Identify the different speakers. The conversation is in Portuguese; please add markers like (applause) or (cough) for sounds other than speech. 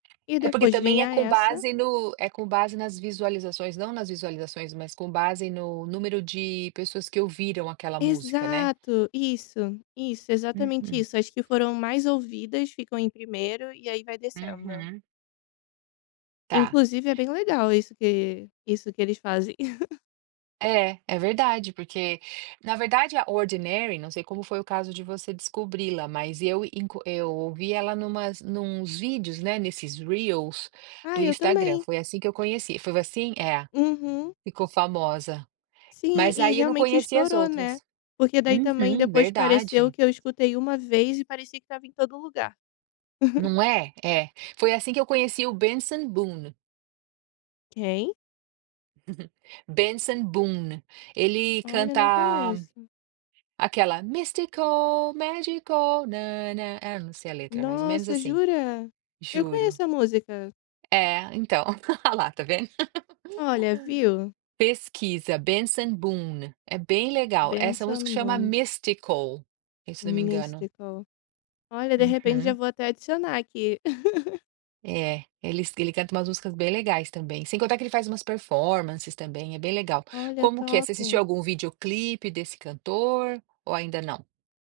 Speaker 1: E
Speaker 2: É porque
Speaker 1: depois
Speaker 2: também é
Speaker 1: vinha
Speaker 2: com
Speaker 1: essa
Speaker 2: base no é com base nas visualizações, não nas visualizações, mas com base no número de pessoas que ouviram aquela música, né.
Speaker 1: Exato, isso, isso, exatamente
Speaker 2: Uhum.
Speaker 1: isso, as que foram mais ouvidas ficam em primeiro e aí vai descendo.
Speaker 2: uhum. Tá.
Speaker 1: Inclusive é bem legal isso que isso que eles fazem. (chuckles)
Speaker 2: É, é verdade porque, na verdade a Ordinary, não sei como foi o caso de você descobri-la, mas eu inclu eu ouvi ela em umas em uns vídeos, né, nesses reels
Speaker 1: Ah
Speaker 2: do
Speaker 1: eu
Speaker 2: Instagram,
Speaker 1: também.
Speaker 2: foi assim que eu conheci. Foi assim? É,
Speaker 1: Uhum.
Speaker 2: ficou famosa.
Speaker 1: Sim
Speaker 2: Mas
Speaker 1: e
Speaker 2: aí eu não
Speaker 1: realmente
Speaker 2: conhecia as
Speaker 1: estourou, né,
Speaker 2: outras.
Speaker 1: porque daí também
Speaker 2: Uhum,
Speaker 1: depois pareceu
Speaker 2: verdade.
Speaker 1: que eu escutei uma vez e parecia que estava em todo lugar. (giggles)
Speaker 2: Não é? É. Foi assim que eu conheci o Bensen Boone.
Speaker 1: Quem?
Speaker 2: (giggles) Benson Boone, ele
Speaker 1: Olha,
Speaker 2: canta
Speaker 1: não conheço.
Speaker 2: aquela é: "mystical, magical na-na-na" não sei a letra, mais ou menos
Speaker 1: Nossa,
Speaker 2: assim,
Speaker 1: jura? Eu
Speaker 2: juro,
Speaker 1: conheço a música.
Speaker 2: é então, (giggles) a lá está vendo?
Speaker 1: Olha, viu.
Speaker 2: (giggles) Pesquisa Benson Boone é bem legal, essa música
Speaker 1: Bensen
Speaker 2: chama
Speaker 1: Boone.
Speaker 2: Mystical se eu não me engano.
Speaker 1: Mystical. Olha de repente já
Speaker 2: Uhum.
Speaker 1: vou até adicionar aqui. (giggles)
Speaker 2: É, eles ele canta umas músicas bem legais também, sem contar que ele faz umas performances também, é bem legal.
Speaker 1: Olha,
Speaker 2: Como que é? Você assistiu
Speaker 1: top.
Speaker 2: algum videoclipe desse cantor ou ainda não?